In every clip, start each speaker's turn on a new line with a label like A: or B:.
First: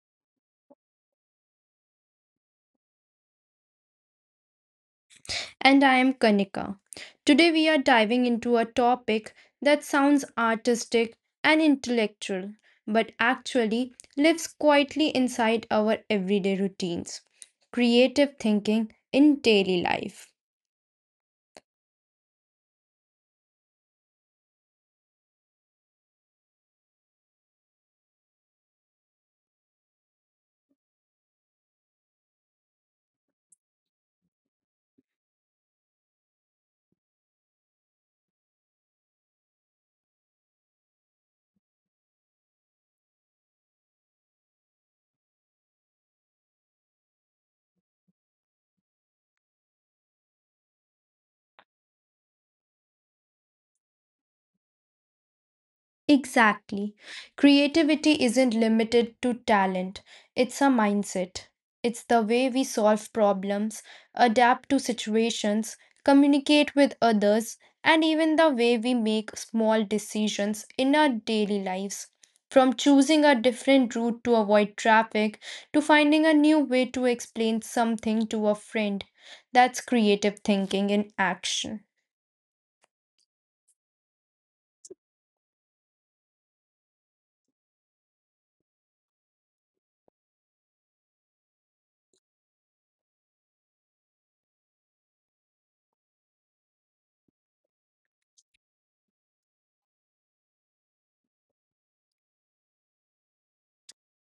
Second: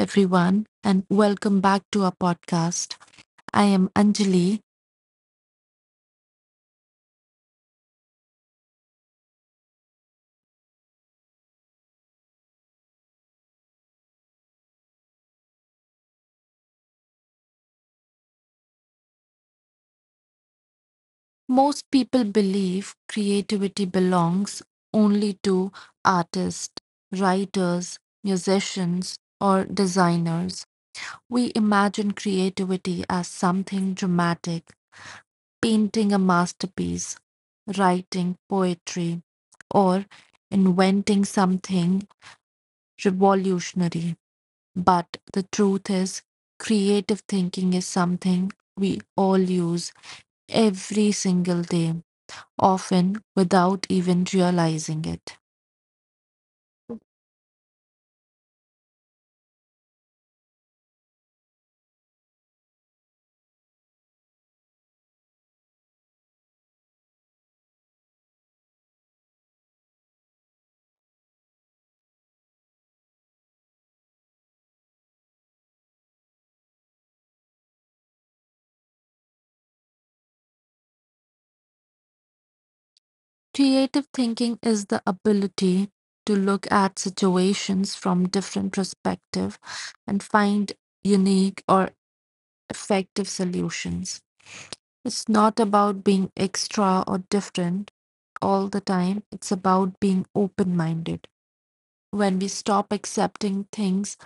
A: everyone, and welcome back to our podcast. I am Anjali.
B: And I am Kanika. Today we are diving into a topic that sounds artistic and intellectual, but actually lives quietly inside our everyday routines creative thinking in daily life.
A: Most people believe creativity belongs only to artists, writers, musicians, or designers. We imagine creativity as something dramatic, painting a masterpiece, writing poetry, or inventing something revolutionary. But the truth is, creative thinking is something we all use every single day, often without even realizing it.
B: Exactly. Creativity isn't limited to talent, it's a mindset. It's the way we solve problems, adapt to situations, communicate with others, and even the way we make small decisions in our daily lives. From choosing a different route to avoid traffic to finding a new way to explain something to a friend. That's creative thinking in action.
A: Creative thinking is the ability to look at situations from different perspective and find unique or effective solutions. It's not about being extra or different all the time. It's about being open-minded. When we stop accepting things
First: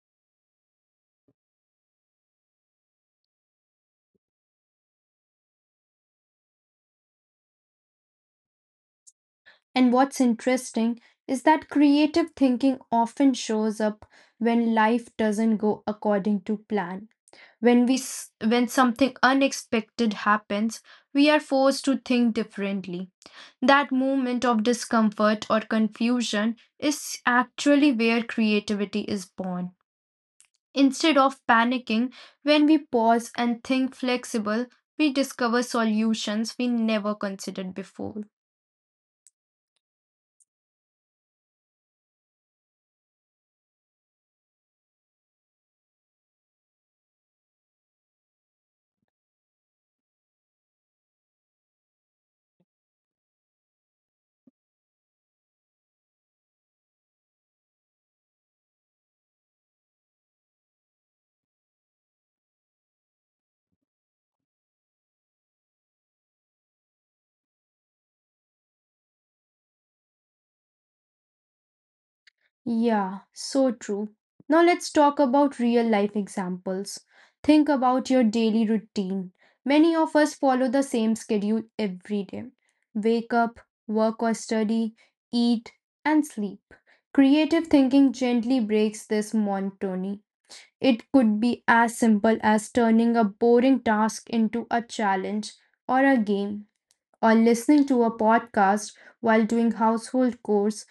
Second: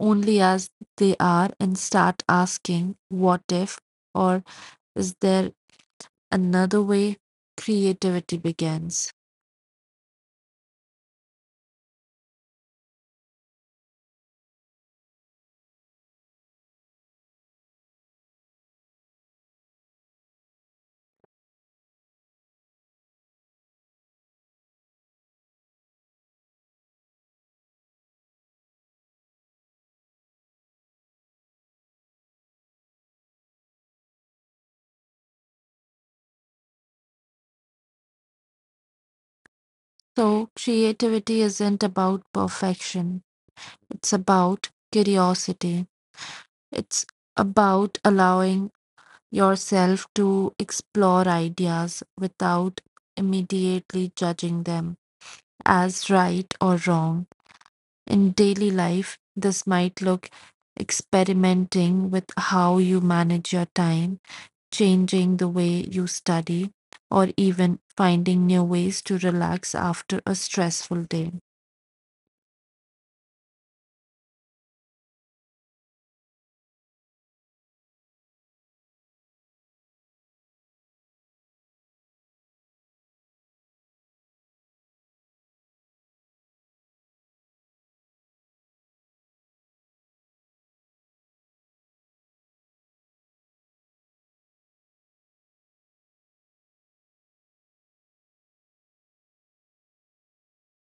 A: only as they are and start asking, what if, or is there another way, creativity begins.
B: And what's interesting is that creative thinking often shows up when life doesn't go according to plan. When something unexpected happens, we are forced to think differently. That moment of discomfort or confusion is actually where creativity is born. Instead of panicking, when we pause and think flexible, we discover solutions we never considered before.
A: So, creativity isn't about perfection, it's about curiosity. It's about allowing yourself to explore ideas without immediately judging them as right or wrong. In daily life, this might look experimenting with how you manage your time, changing the way you study, or even finding new ways to relax after a stressful day.
B: Yeah, so true. Now let's talk about real life examples. Think about your daily routine. Many of us follow the same schedule every day wake up, work or study, eat, and sleep. Creative thinking gently breaks this monotony. It could be as simple as turning a boring task into a challenge or a game, or listening to a podcast while doing household chores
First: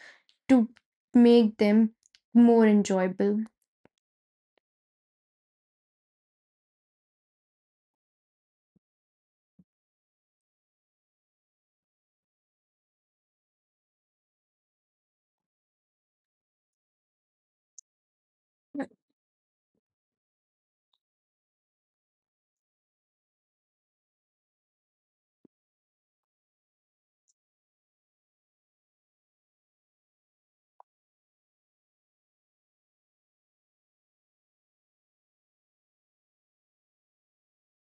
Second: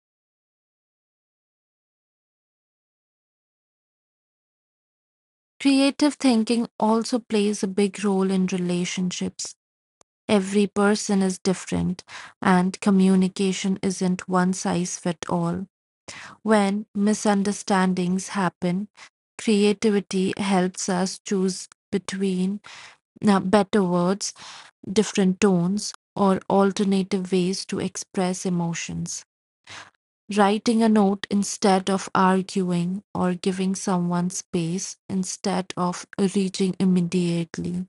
B: to make them more enjoyable.
A: Creative thinking also plays a big role in relationships. Every person is different, and communication isn't one size fits all. When misunderstandings happen, creativity helps us choose between better words, different tones, or alternative ways to express emotions. Writing a note instead of arguing, or giving someone space instead of reaching immediately.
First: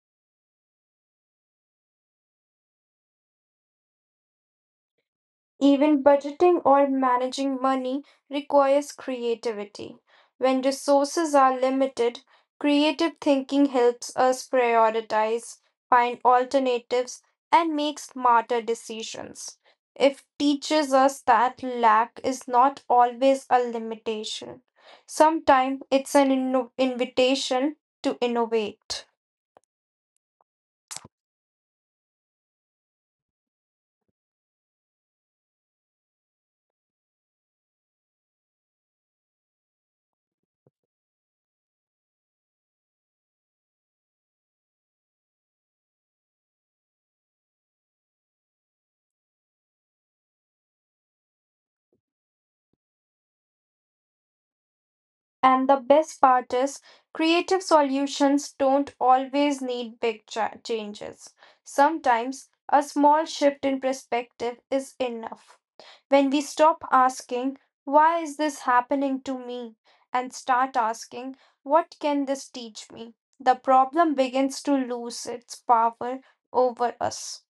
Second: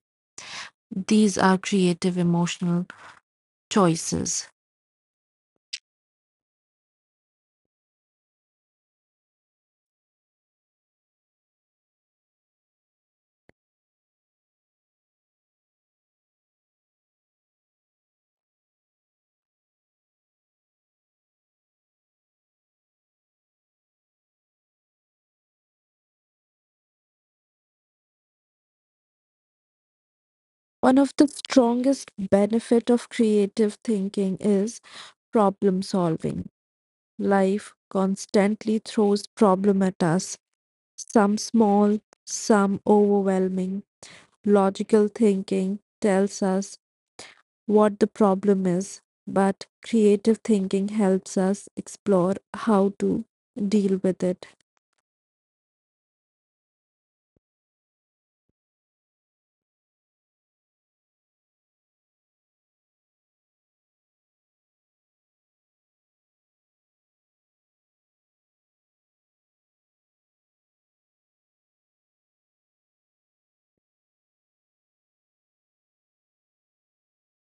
A: These are creative emotional choices.
B: Even budgeting or managing money requires creativity. When resources are limited, creative thinking helps us prioritize, find alternatives, and make smarter decisions. It teaches us that lack is not always a limitation. Sometimes it's an invitation to innovate.
A: One of the strongest benefit of creative thinking is problem solving. Life constantly throws problem at us, some small, some overwhelming. Logical thinking tells us what the problem is, but creative thinking helps us explore how to deal with it.
B: And the best part is, creative solutions don't always need big changes. Sometimes a small shift in perspective is enough. When we stop asking, why is this happening to me? And start asking, what can this teach me? The problem begins to lose its power over us.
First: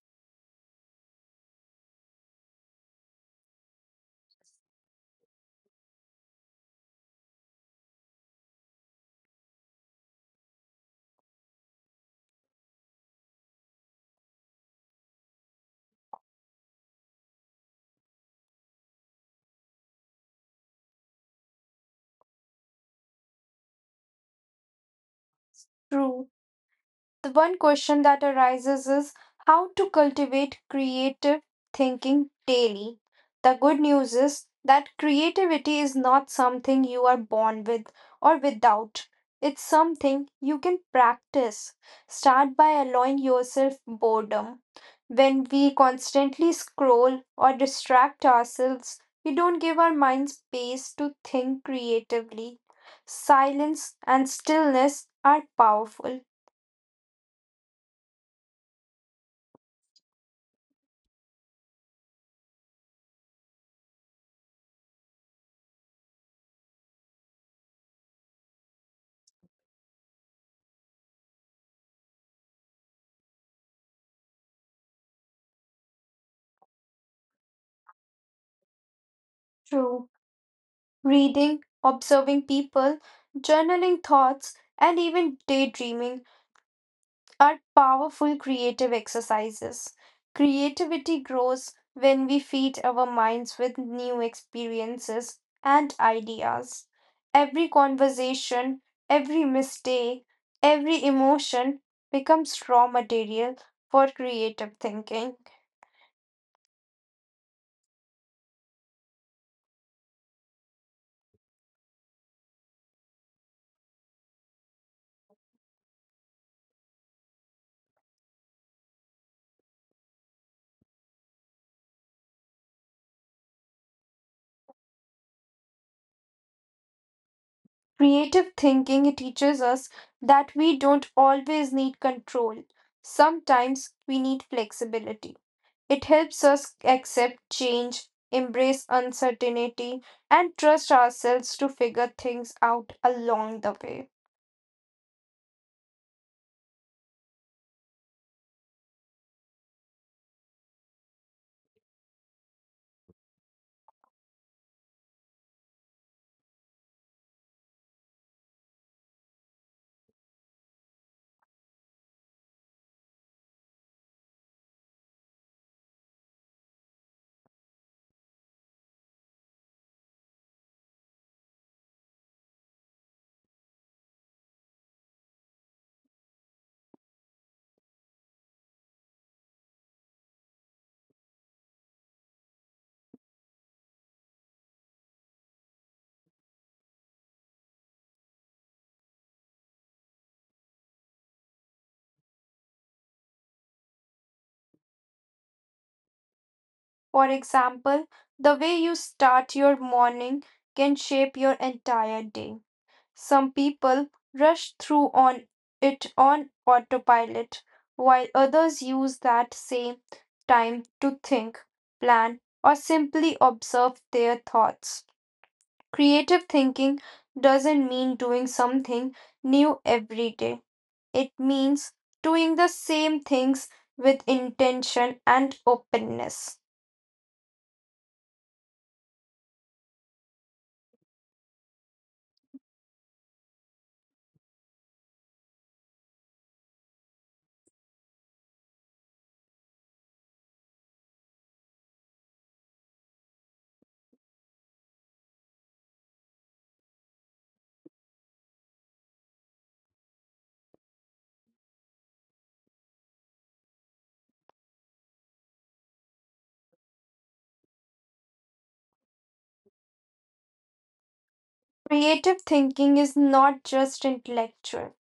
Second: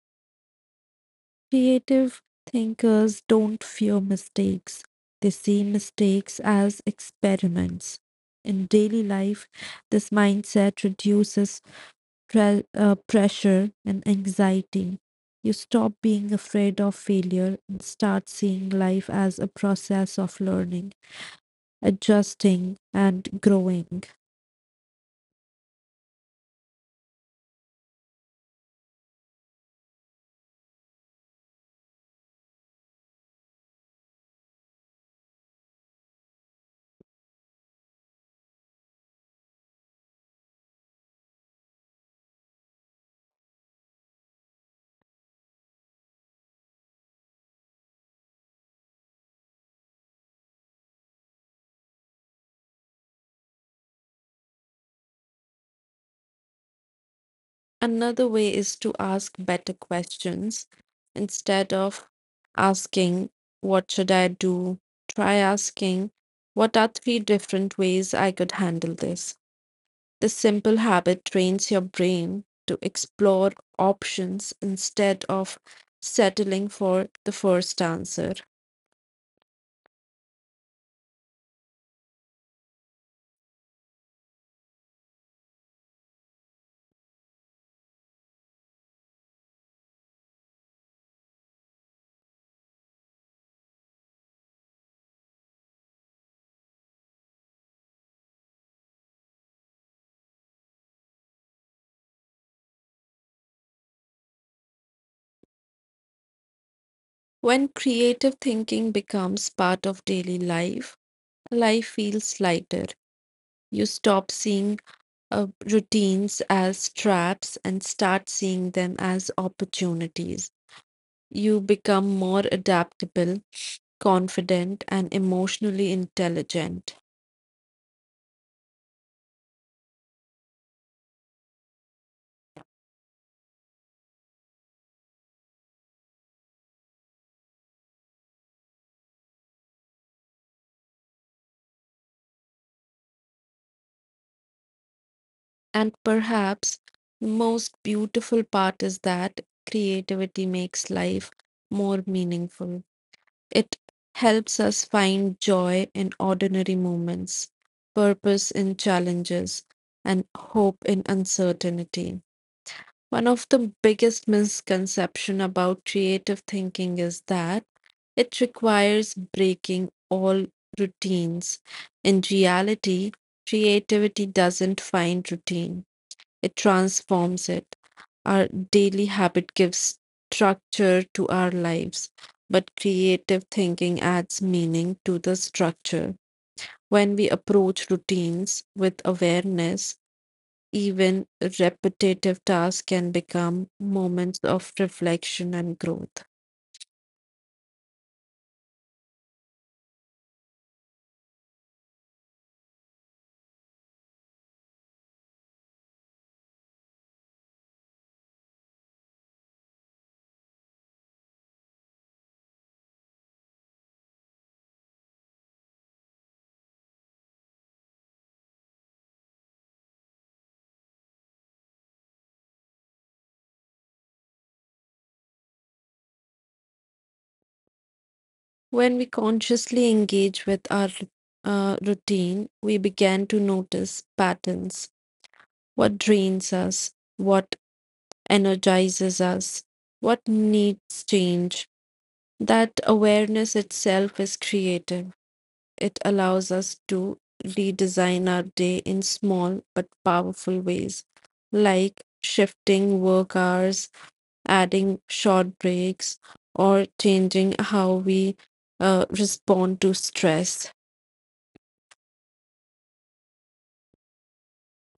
A: Creative thinkers don't fear mistakes. They see mistakes as experiments. In daily life, this mindset reduces pressure and anxiety. You stop being afraid of failure and start seeing life as a process of learning, adjusting, and growing.
B: True. The one question that arises is how to cultivate creative thinking daily. The good news is that creativity is not something you are born with or without. It's something you can practice. Start by allowing yourself boredom. When we constantly scroll or distract ourselves, we don't give our minds space to think creatively. Silence and stillness are powerful.
A: Another way is to ask better questions. Instead of asking, what should I do? Try asking, what are three different ways I could handle this? This simple habit trains your brain to explore options instead of settling for the first answer.
B: True. Reading, observing people, journaling thoughts, and even daydreaming are powerful creative exercises. Creativity grows when we feed our minds with new experiences and ideas. Every conversation, every mistake, every emotion becomes raw material for creative thinking.
A: When creative thinking becomes part of daily life, life feels lighter. You stop seeing routines as traps and start seeing them as opportunities. You become more adaptable, confident, and emotionally intelligent.
B: Creative thinking teaches us that we don't always need control. Sometimes we need flexibility. It helps us accept change, embrace uncertainty, and trust ourselves to figure things out along the way.
A: And perhaps the most beautiful part is that creativity makes life more meaningful. It helps us find joy in ordinary moments, purpose in challenges, and hope in uncertainty. One of the biggest misconceptions about creative thinking is that it requires breaking all routines. In reality, creativity doesn't find routine. It transforms it. Our daily habit gives structure to our lives, but creative thinking adds meaning to the structure. When we approach routines with awareness, even repetitive tasks can become moments of reflection and growth.
B: For example, the way you start your morning can shape your entire day. Some people rush through on it on autopilot, while others use that same time to think, plan, or simply observe their thoughts. Creative thinking doesn't mean doing something new every day. It means doing the same things with intention and openness.
A: When we consciously engage with our routine, we begin to notice patterns what drains us, what energizes us, what needs change. That awareness itself is creative. It allows us to redesign our day in small but powerful ways, like shifting work hours adding short breaks, or changing how we respond to stress.
B: Creative thinking is not just intellectual.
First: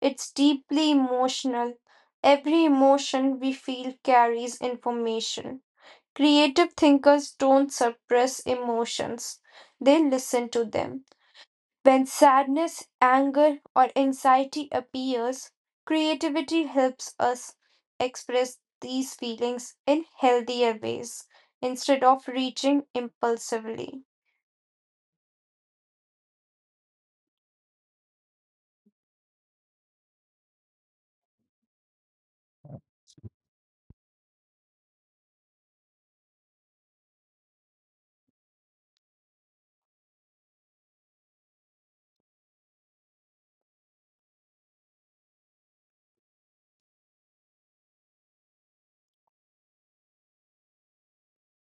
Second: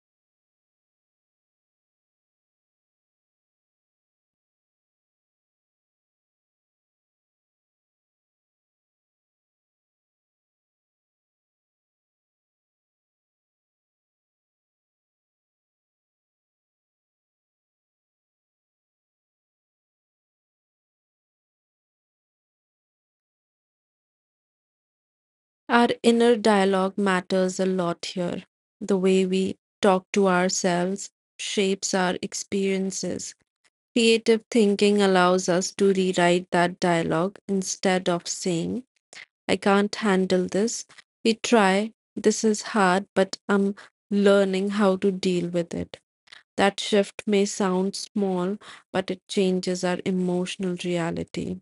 B: It's deeply emotional. Every emotion we feel carries information. Creative thinkers don't suppress emotions, they listen to them. When sadness, anger, or anxiety appears, creativity helps us express these feelings in healthier ways instead of reaching impulsively.
A: Our inner dialogue matters a lot here. The way we talk to ourselves shapes our experiences. Creative thinking allows us to rewrite that dialogue instead of saying, I can't handle this. We try, this is hard, but I'm learning how to deal with it. That shift may sound small, but it changes our emotional reality.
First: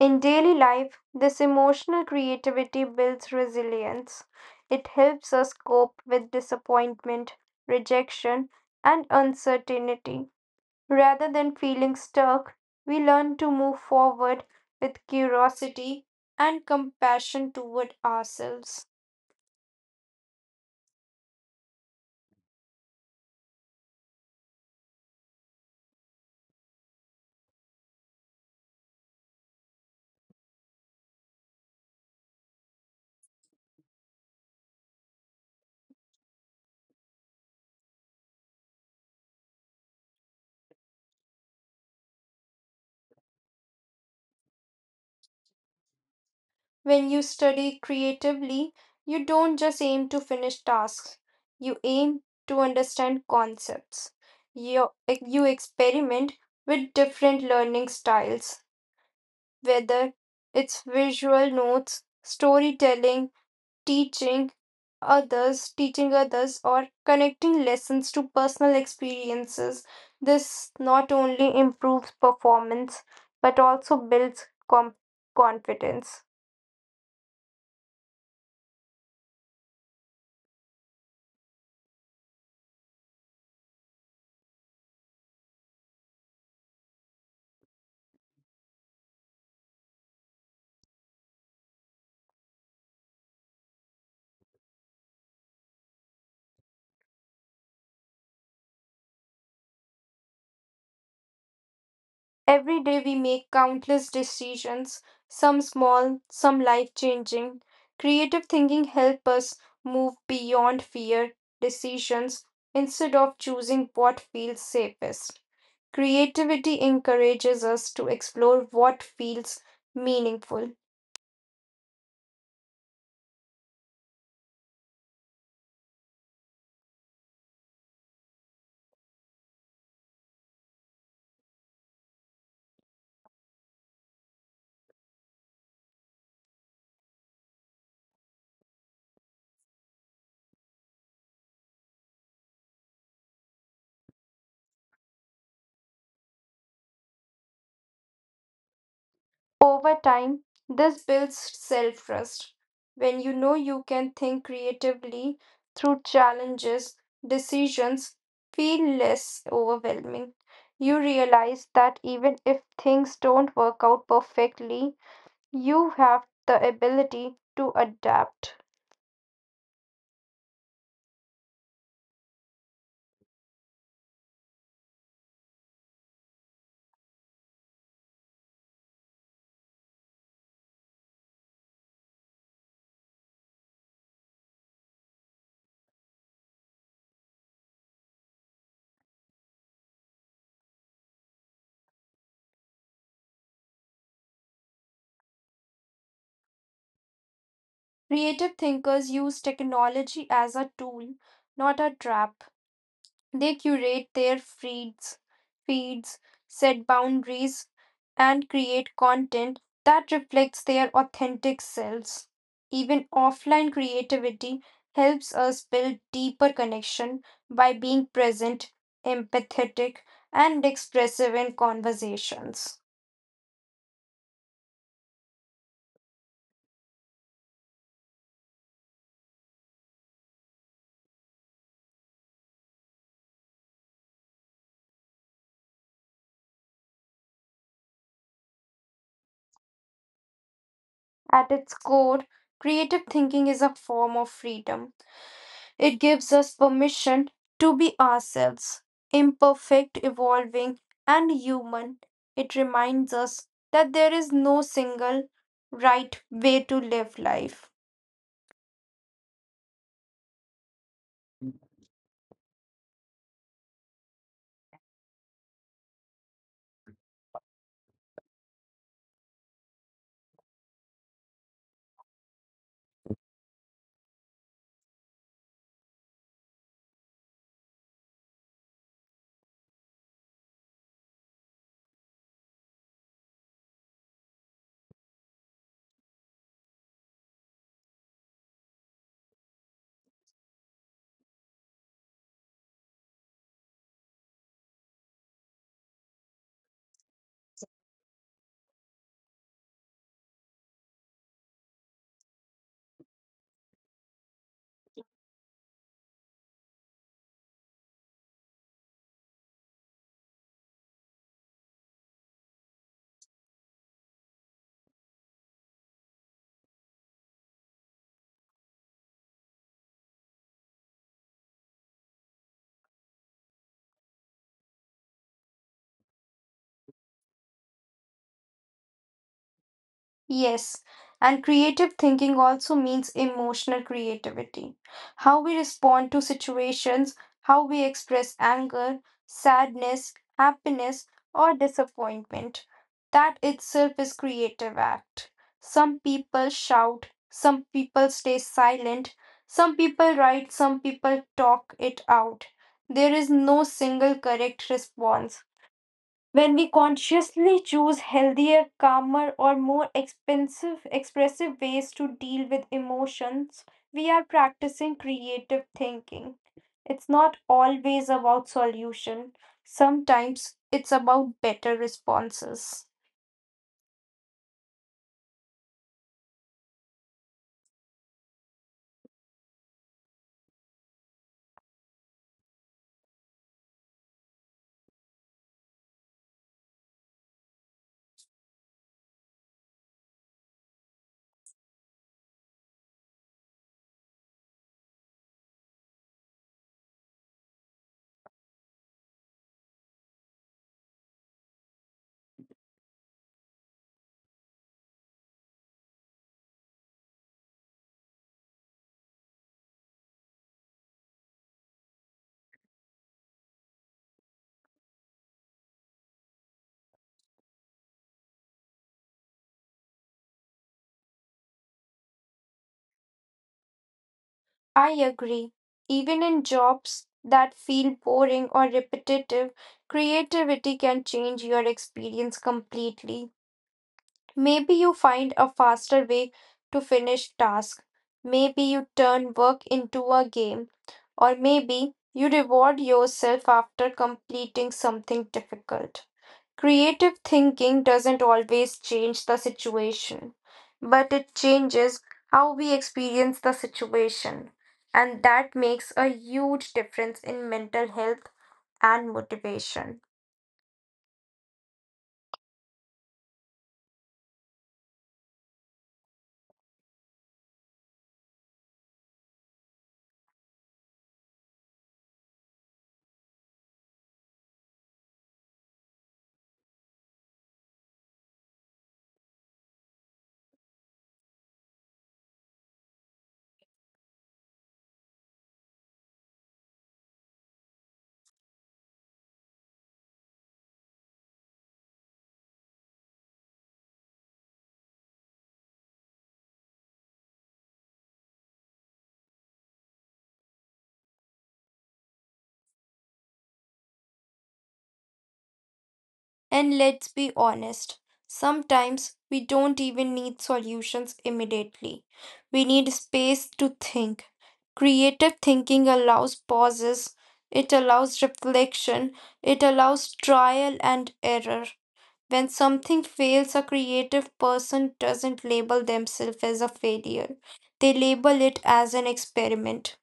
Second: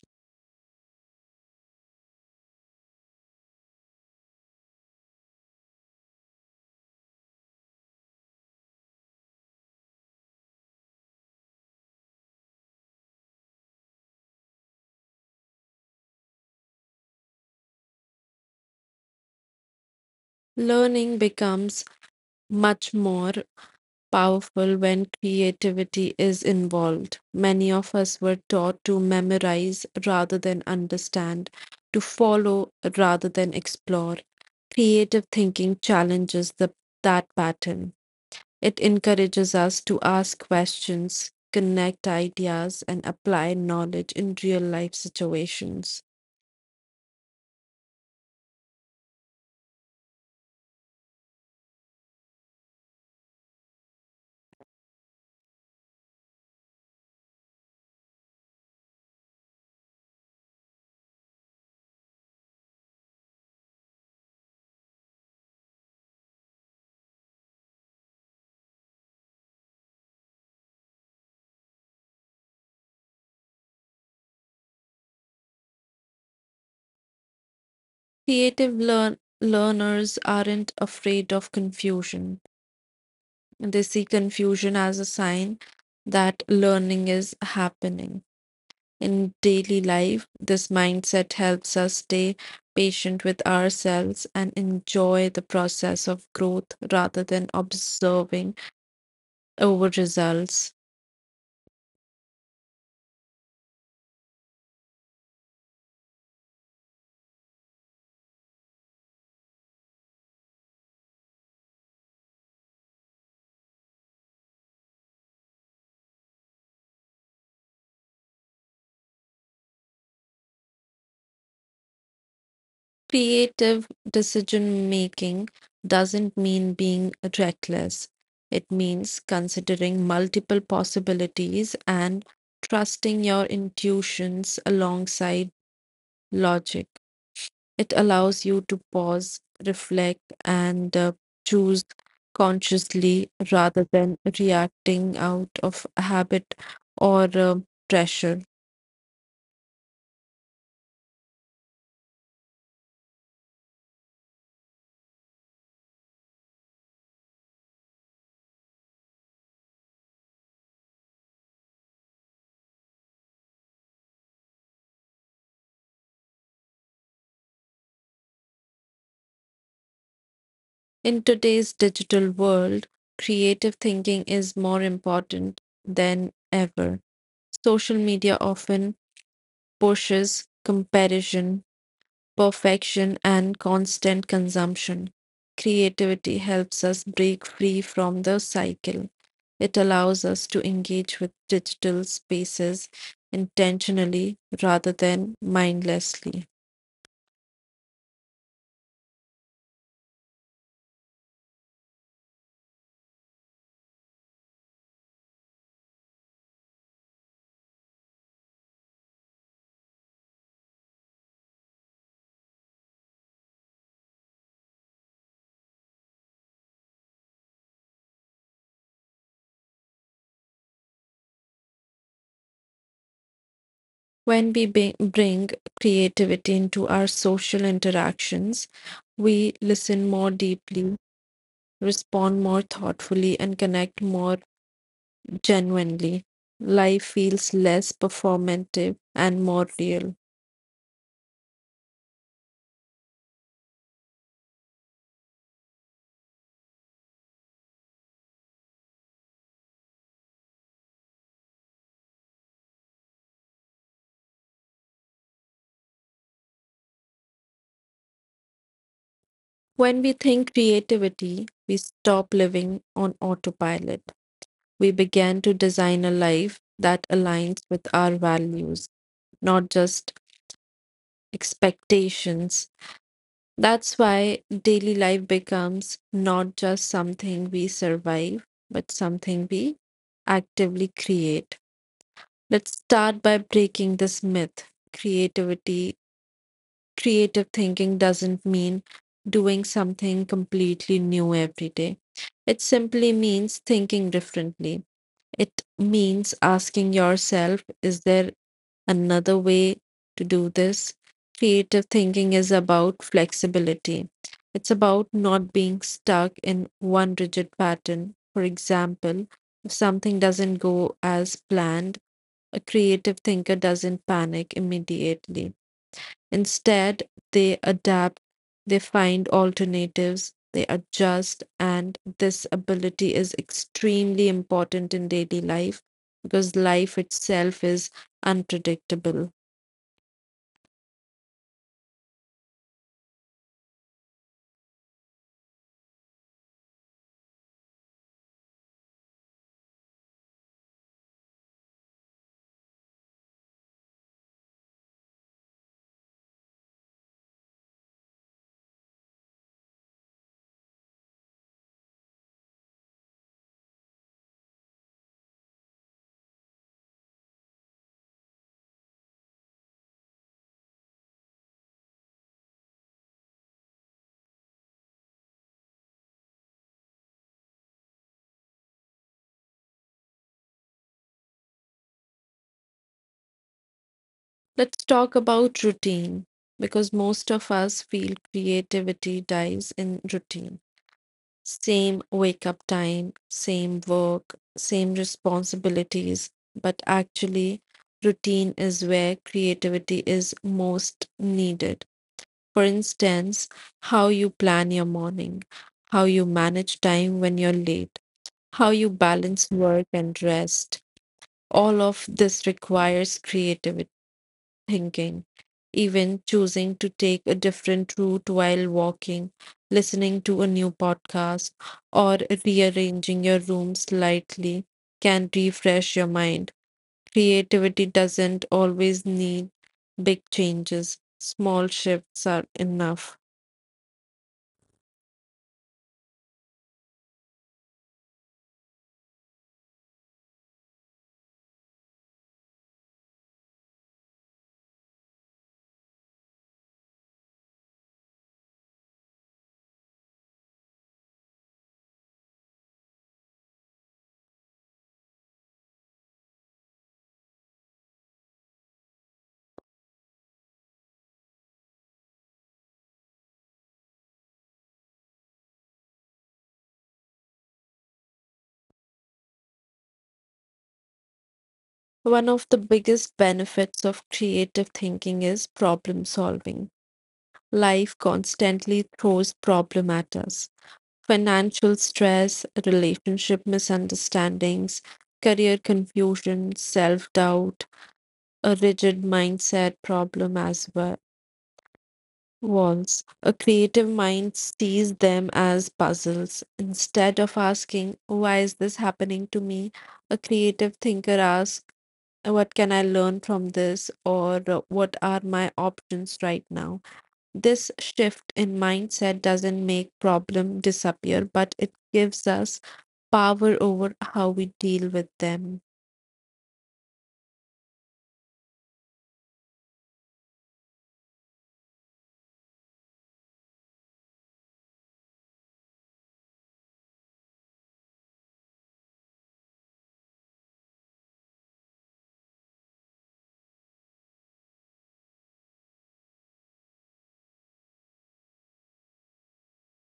B: In daily life, this emotional creativity builds resilience. It helps us cope with disappointment, rejection, and uncertainty. Rather than feeling stuck, we learn to move forward with curiosity and compassion toward ourselves.
A: Learning becomes much more powerful when creativity is involved. Many of us were taught to memorize rather than understand, to follow rather than explore. Creative thinking challenges that pattern. It encourages us to ask questions, connect ideas, and apply knowledge in real life situations.
B: When you study creatively, you don't just aim to finish tasks, you aim to understand concepts. You, you experiment with different learning styles, whether it's visual notes, storytelling, teaching teaching others, or connecting lessons to personal experiences. This not only improves performance but also builds confidence.
A: Creative learners aren't afraid of confusion, they see confusion as a sign that learning is happening. In daily life, this mindset helps us stay patient with ourselves and enjoy the process of growth rather than observing over results.
B: Every day we make countless decisions, some small, some life changing. Creative thinking helps us move beyond fear decisions instead of choosing what feels safest. Creativity encourages us to explore what feels meaningful.
A: Creative decision making doesn't mean being reckless. It means considering multiple possibilities and trusting your intuitions alongside logic. It allows you to pause, reflect, and choose consciously rather than reacting out of habit or pressure.
B: Over time, this builds self trust. When you know you can think creatively through challenges, decisions feel less overwhelming. You realize that even if things don't work out perfectly, you have the ability to adapt.
A: In today's digital world, creative thinking is more important than ever. Social media often pushes comparison, perfection, and constant consumption. Creativity helps us break free from the cycle. It allows us to engage with digital spaces intentionally rather than mindlessly.
B: Creative thinkers use technology as a tool, not a trap. They curate their feeds, set boundaries, and create content that reflects their authentic selves. Even offline creativity helps us build deeper connection by being present, empathetic, and expressive in conversations.
A: When we bring creativity into our social interactions, we listen more deeply, respond more thoughtfully, and connect more genuinely. Life feels less performative and more real.
B: At its core, creative thinking is a form of freedom. It gives us permission to be ourselves, imperfect, evolving, and human. It reminds us that there is no single right way to live life.
A: When we think creativity, we stop living on autopilot. We begin to design a life that aligns with our values, not just expectations. That's why daily life becomes not just something we survive, but something we actively create. Let's start by breaking this myth. Creativity, creative thinking doesn't mean doing something completely new every day. It simply means thinking differently. It means asking yourself, is there another way to do this? Creative thinking is about flexibility. It's about not being stuck in one rigid pattern. For example, if something doesn't go as planned, a creative thinker doesn't panic immediately. Instead, they adapt, they find alternatives, they adjust, and this ability is extremely important in daily life because life itself is unpredictable.
B: Yes, and creative thinking also means emotional creativity. How we respond to situations, how we express anger, sadness, happiness, or disappointment. That itself is creative act. Some people shout, some people stay silent, some people write, some people talk it out. There is no single correct response. When we consciously choose healthier, calmer, or more expensive, expressive ways to deal with emotions, we are practicing creative thinking. It's not always about solution. Sometimes it's about better responses.
A: Let's talk about routine because most of us feel creativity dies in routine. Same wake up time, same work, same responsibilities, but actually, routine is where creativity is most needed. For instance, how you plan your morning, how you manage time when you're late, how you balance work and rest. All of this requires creativity thinking, even choosing to take a different route while walking, listening to a new podcast, or rearranging your room slightly can refresh your mind. Creativity doesn't always need big changes, small shifts are enough.
B: I agree. Even in jobs that feel boring or repetitive, creativity can change your experience completely. Maybe you find a faster way to finish task. Maybe you turn work into a game. Or maybe you reward yourself after completing something difficult. Creative thinking doesn't always change the situation, but it changes how we experience the situation. And that makes a huge difference in mental health and motivation.
A: One of the biggest benefits of creative thinking is problem solving. Life constantly throws problem at us. Financial stress, relationship misunderstandings, career confusion, self doubt, a rigid mindset problem as well. Walls. A creative mind sees them as puzzles. Instead of asking, why is this happening to me? A creative thinker asks, what can I learn from this? Or what are my options right now? This shift in mindset doesn't make problem disappear, but it gives us power over how we deal with them.
B: And let's be honest, sometimes we don't even need solutions immediately. We need space to think. Creative thinking allows pauses, it allows reflection, it allows trial and error. When something fails, a creative person doesn't label themselves as a failure. They label it as an experiment.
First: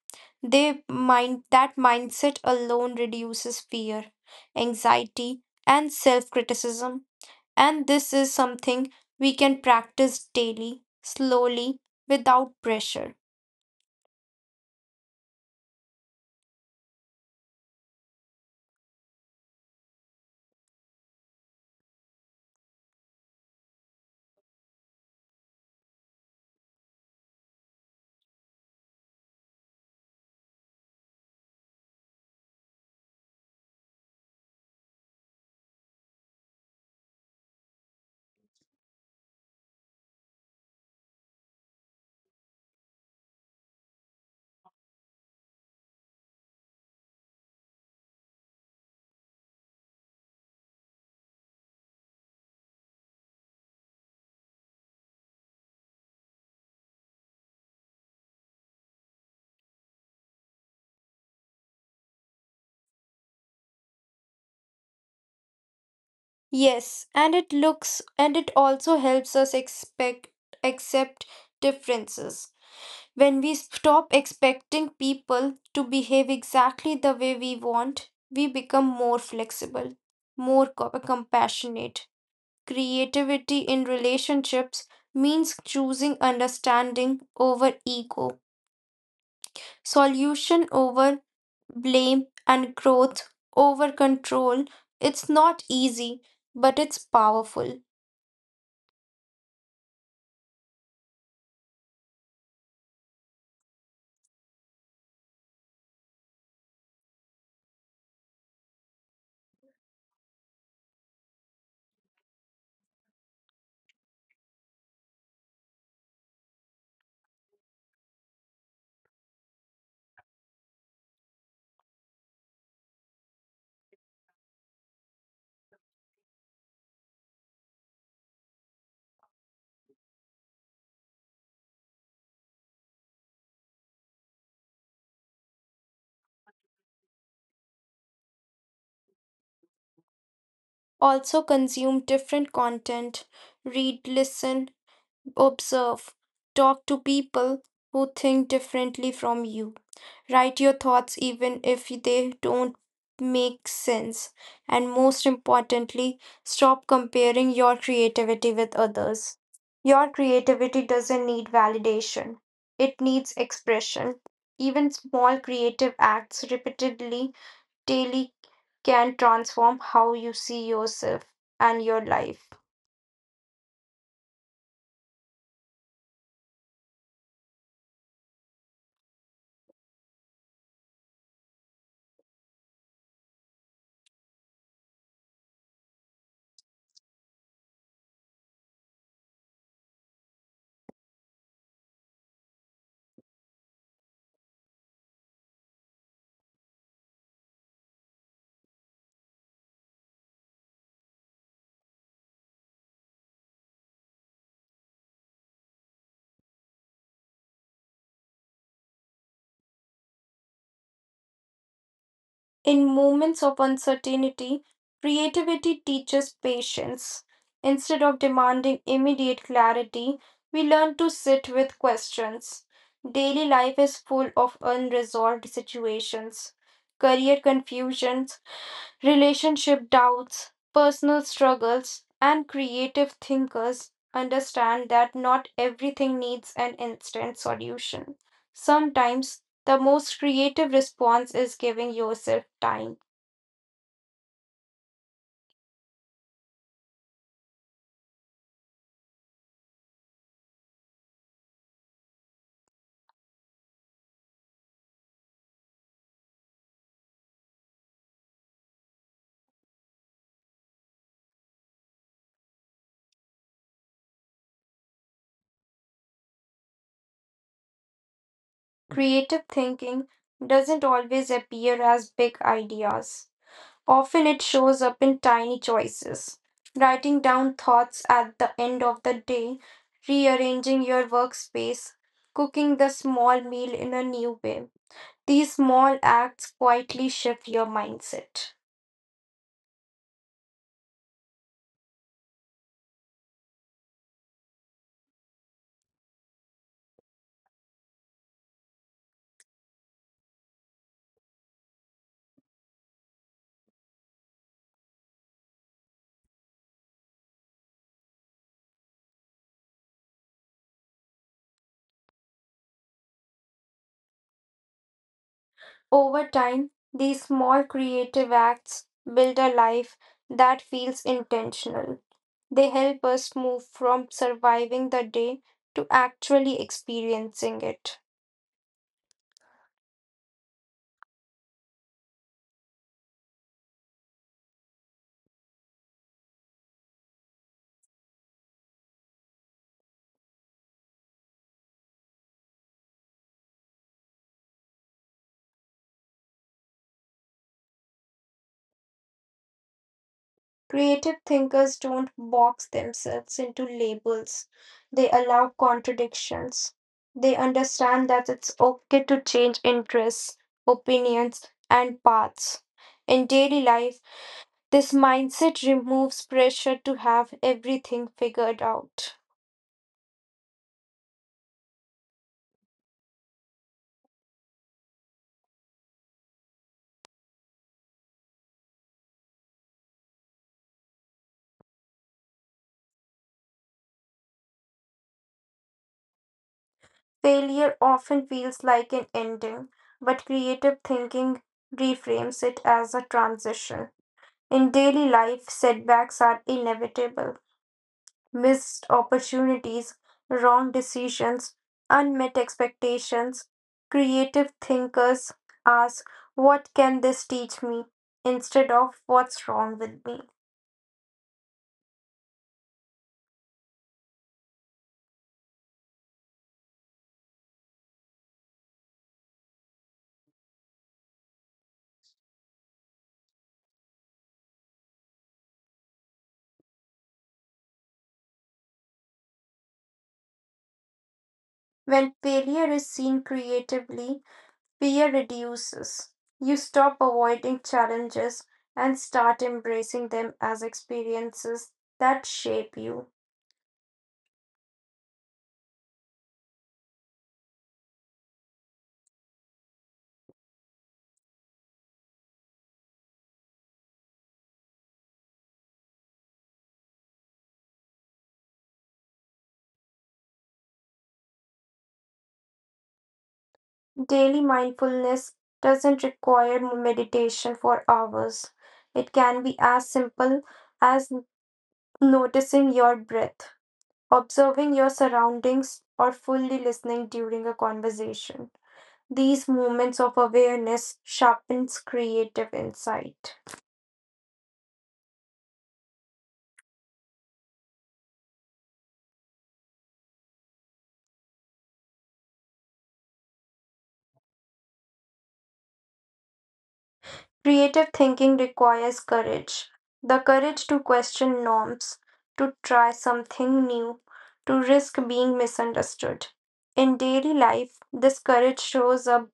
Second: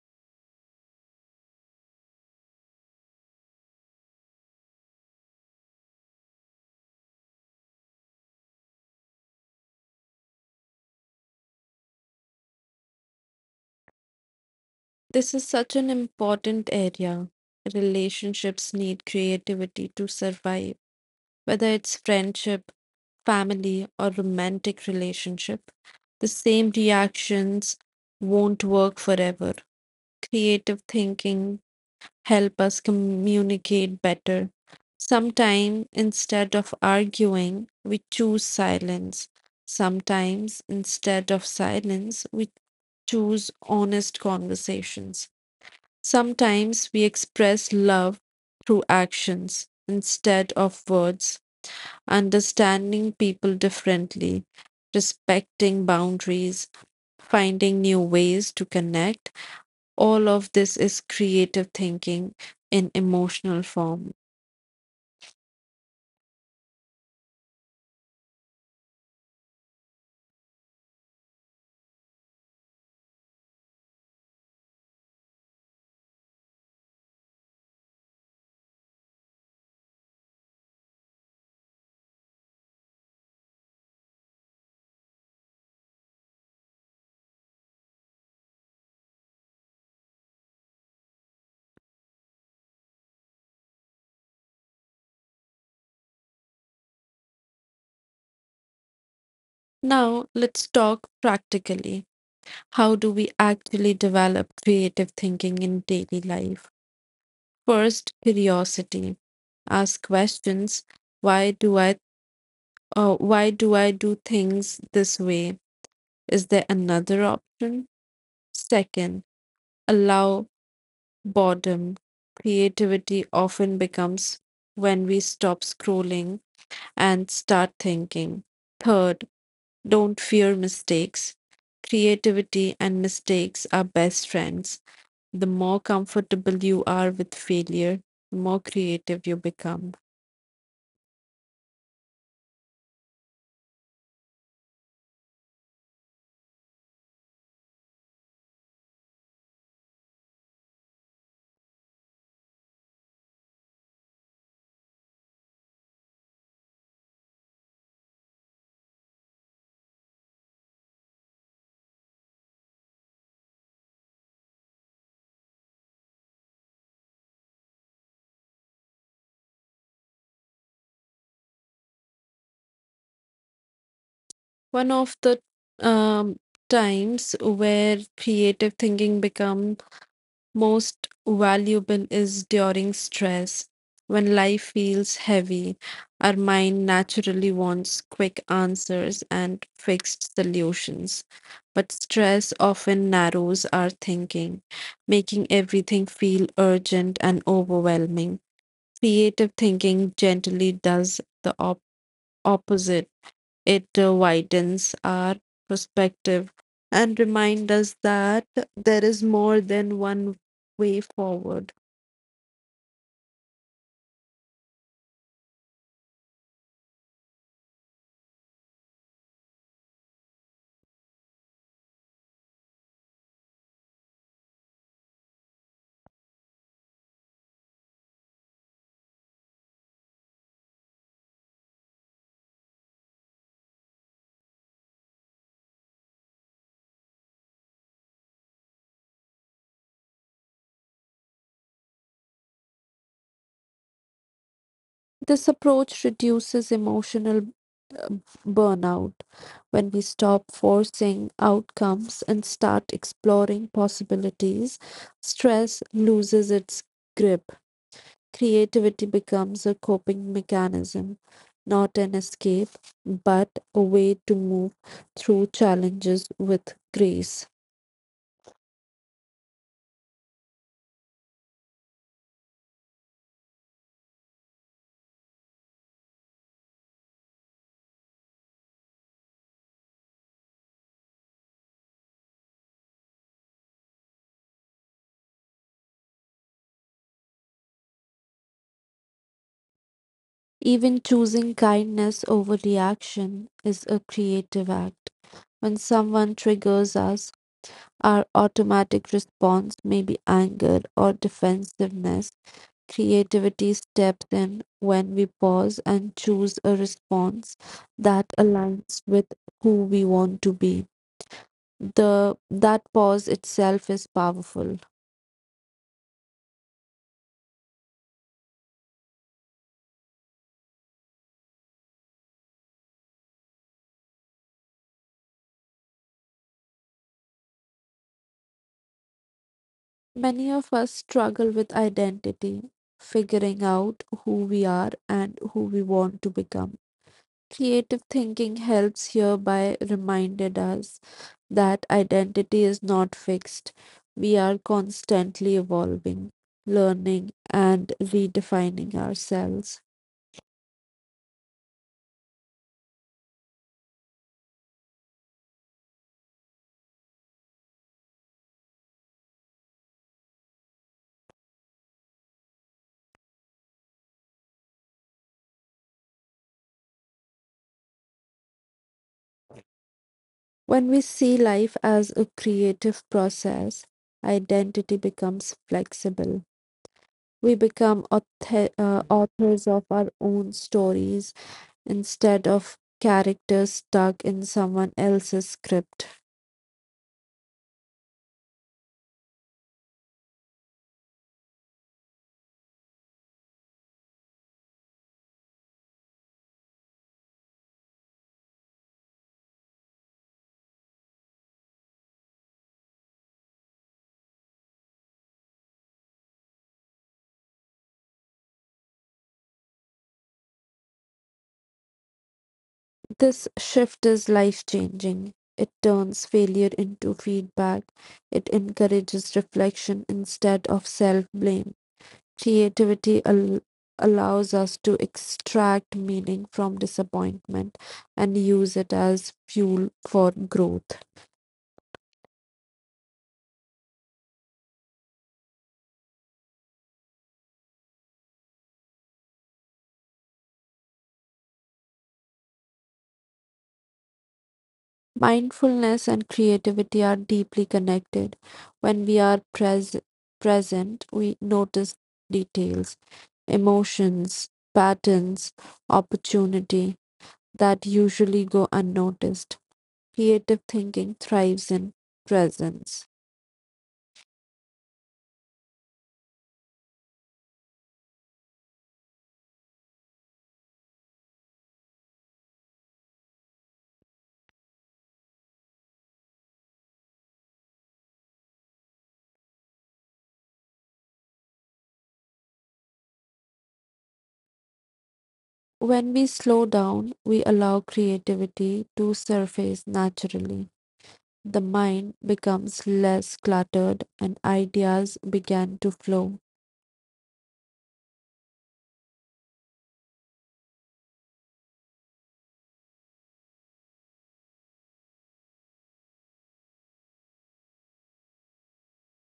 B: They mind that mindset alone reduces fear, anxiety, and self-criticism. And this is something we can practice daily, slowly, without pressure.
A: This is such an important area. Relationships need creativity to survive, whether it's friendship, family, or romantic relationship. The same reactions won't work forever. Creative thinking help us communicate better. Sometimes, instead of arguing, we choose silence. Sometimes, instead of silence, we choose honest conversations. Sometimes, we express love through actions instead of words, understanding people differently, respecting boundaries, finding new ways to connect all of this is creative thinking in emotional form.
B: Yes, and it looks and it also helps us expect accept differences. When we stop expecting people to behave exactly the way we want, we become more flexible, more compassionate. Creativity in relationships means choosing understanding over ego, solution over blame, and growth over control. It's not easy, but it's powerful.
A: Now, let's talk practically. How do we actually develop creative thinking in daily life? First, curiosity. Ask questions. Why do I why do I do things this way? Is there another option? Second, allow boredom. Creativity often becomes when we stop scrolling and start thinking. Third, don't fear mistakes. Creativity and mistakes are best friends. The more comfortable you are with failure, the more creative you become.
B: Also, consume different content, read, listen, observe. Talk to people who think differently from you. Write your thoughts even if they don't make sense. And most importantly, stop comparing your creativity with others. Your creativity doesn't need validation, it needs expression. Even small creative acts repeatedly daily can transform how you see yourself and your life.
A: One of the um, times where creative thinking becomes most valuable is during stress. When life feels heavy, our mind naturally wants quick answers and fixed solutions. But stress often narrows our thinking, making everything feel urgent and overwhelming. Creative thinking gently does the opposite. It widens our perspective and reminds us that there is more than one way forward.
B: In moments of uncertainty, creativity teaches patience. Instead of demanding immediate clarity, we learn to sit with questions. Daily life is full of unresolved situations, career confusion, relationship doubts, personal struggles, and creative thinkers understand that not everything needs an instant solution. Sometimes the most creative response is giving yourself time.
A: This approach reduces emotional burnout when we stop forcing outcomes and start exploring possibilities. Stress loses its grip. Creativity becomes a coping mechanism, not an escape, but a way to move through challenges with grace.
B: Creative thinking doesn't always appear as big ideas. Often it shows up in tiny choices. Writing down thoughts at the end of the day, rearranging your workspace, cooking the small meal in a new way. These small acts quietly shift your mindset.
A: Even choosing kindness over reaction is a creative act. When someone triggers us, our automatic response may be anger or defensiveness. Creativity steps in when we pause and choose a response that aligns with who we want to be. The that pause itself is powerful.
B: Over time, these small creative acts build a life that feels intentional. They help us move from surviving the day to actually experiencing it.
A: Many of us struggle with identity, figuring out who we are and who we want to become. Creative thinking helps here by reminded us that identity is not fixed. We are constantly evolving, learning, and redefining ourselves.
B: Creative thinkers don't box themselves into labels, they allow contradictions. They understand that it's okay to change interests, opinions, and paths. In daily life, this mindset removes pressure to have everything figured out.
A: When we see life as a creative process, identity becomes flexible. We become authors of our own stories instead of characters stuck in someone else's script.
B: Failure often feels like an ending, but creative thinking reframes it as a transition. In daily life, setbacks are inevitable. Missed opportunities, wrong decisions, unmet expectations. Creative thinkers ask, what can this teach me? Instead of what's wrong with me?
A: This shift is life changing. It turns failure into feedback. It encourages reflection instead of self blame. Creativity allows us to extract meaning from disappointment and use it as fuel for growth.
B: When failure is seen creatively, fear reduces. You stop avoiding challenges and start embracing them as experiences that shape you.
A: Mindfulness and creativity are deeply connected. When we are present, we notice details, emotions, patterns, opportunity that usually go unnoticed. Creative thinking thrives in presence.
B: Daily mindfulness doesn't require meditation for hours. It can be as simple as noticing your breath, observing your surroundings, or fully listening during a conversation. These moments of awareness sharpens creative insight.
A: When we slow down, we allow creativity to surface naturally. The mind becomes less cluttered and ideas begin to flow.
B: Creative thinking requires courage. The courage to question norms, to try something new, to risk being misunderstood. In daily life, this courage shows up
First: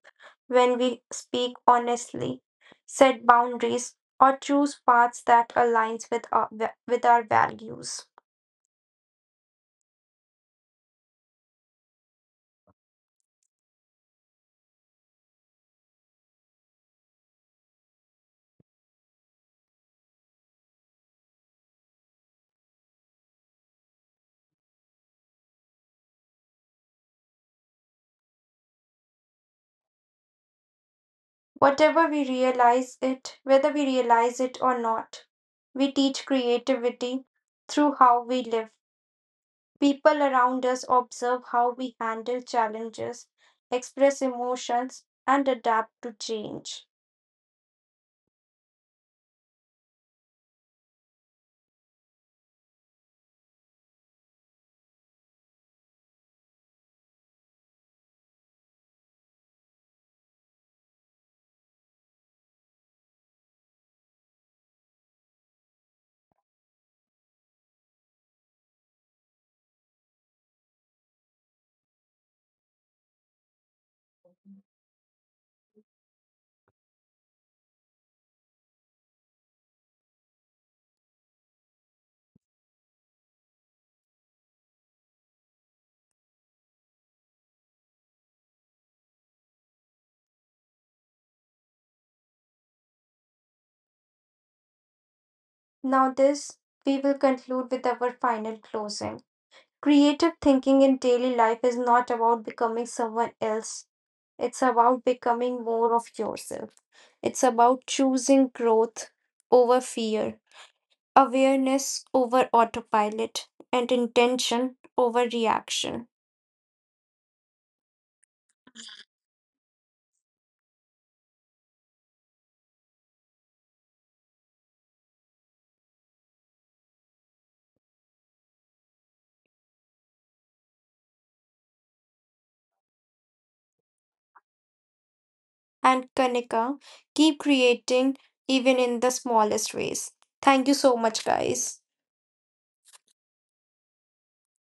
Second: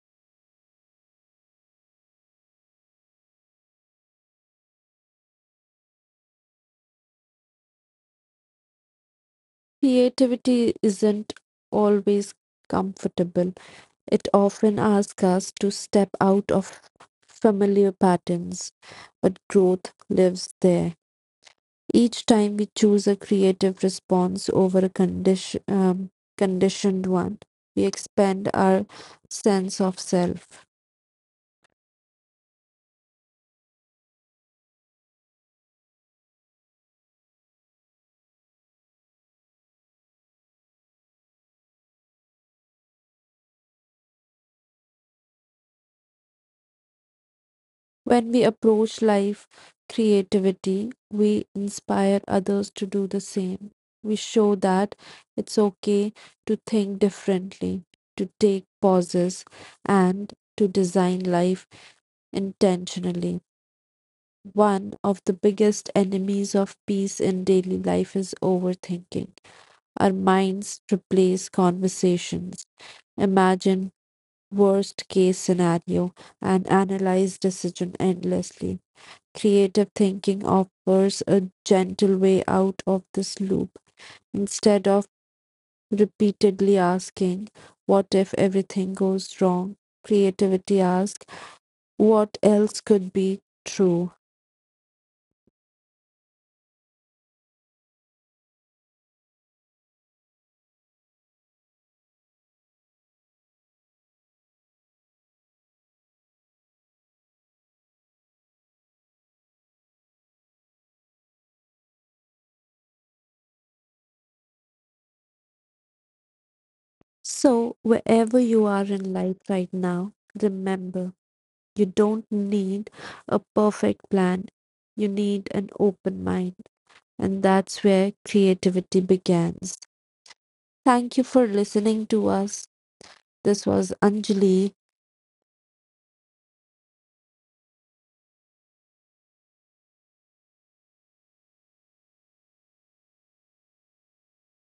B: when we speak honestly, set boundaries, or choose paths that aligns with with our values.
A: Creativity isn't always comfortable, it often asks us to step out of familiar patterns, but growth lives there. Each time we choose a creative response over a conditioned one, we expand our sense of self.
B: Whatever we realize it, whether we realize it or not, we teach creativity through how we live. People around us observe how we handle challenges, express emotions, and adapt to change.
A: When we approach life creativity, we inspire others to do the same. We show that it's okay to think differently, to take pauses, and to design life intentionally. One of the biggest enemies of peace in daily life is overthinking. Our minds replace conversations, imagine worst case scenario, and analyze decision endlessly. Creative thinking offers a gentle way out of this loop. Instead of repeatedly asking, what if everything goes wrong? Creativity asks, what else could be true?
B: Now, this we will conclude with our final closing. Creative thinking in daily life is not about becoming someone else, it's about becoming more of yourself. It's about choosing growth over fear awareness over autopilot, and intention over reaction.
A: So, wherever you are in life right now, remember, you don't need a perfect plan, you need an open mind. And that's where creativity begins. Thank you for listening to us. This was Anjali.
B: And Kanika, keep creating even in the smallest ways. Thank you so much, guys.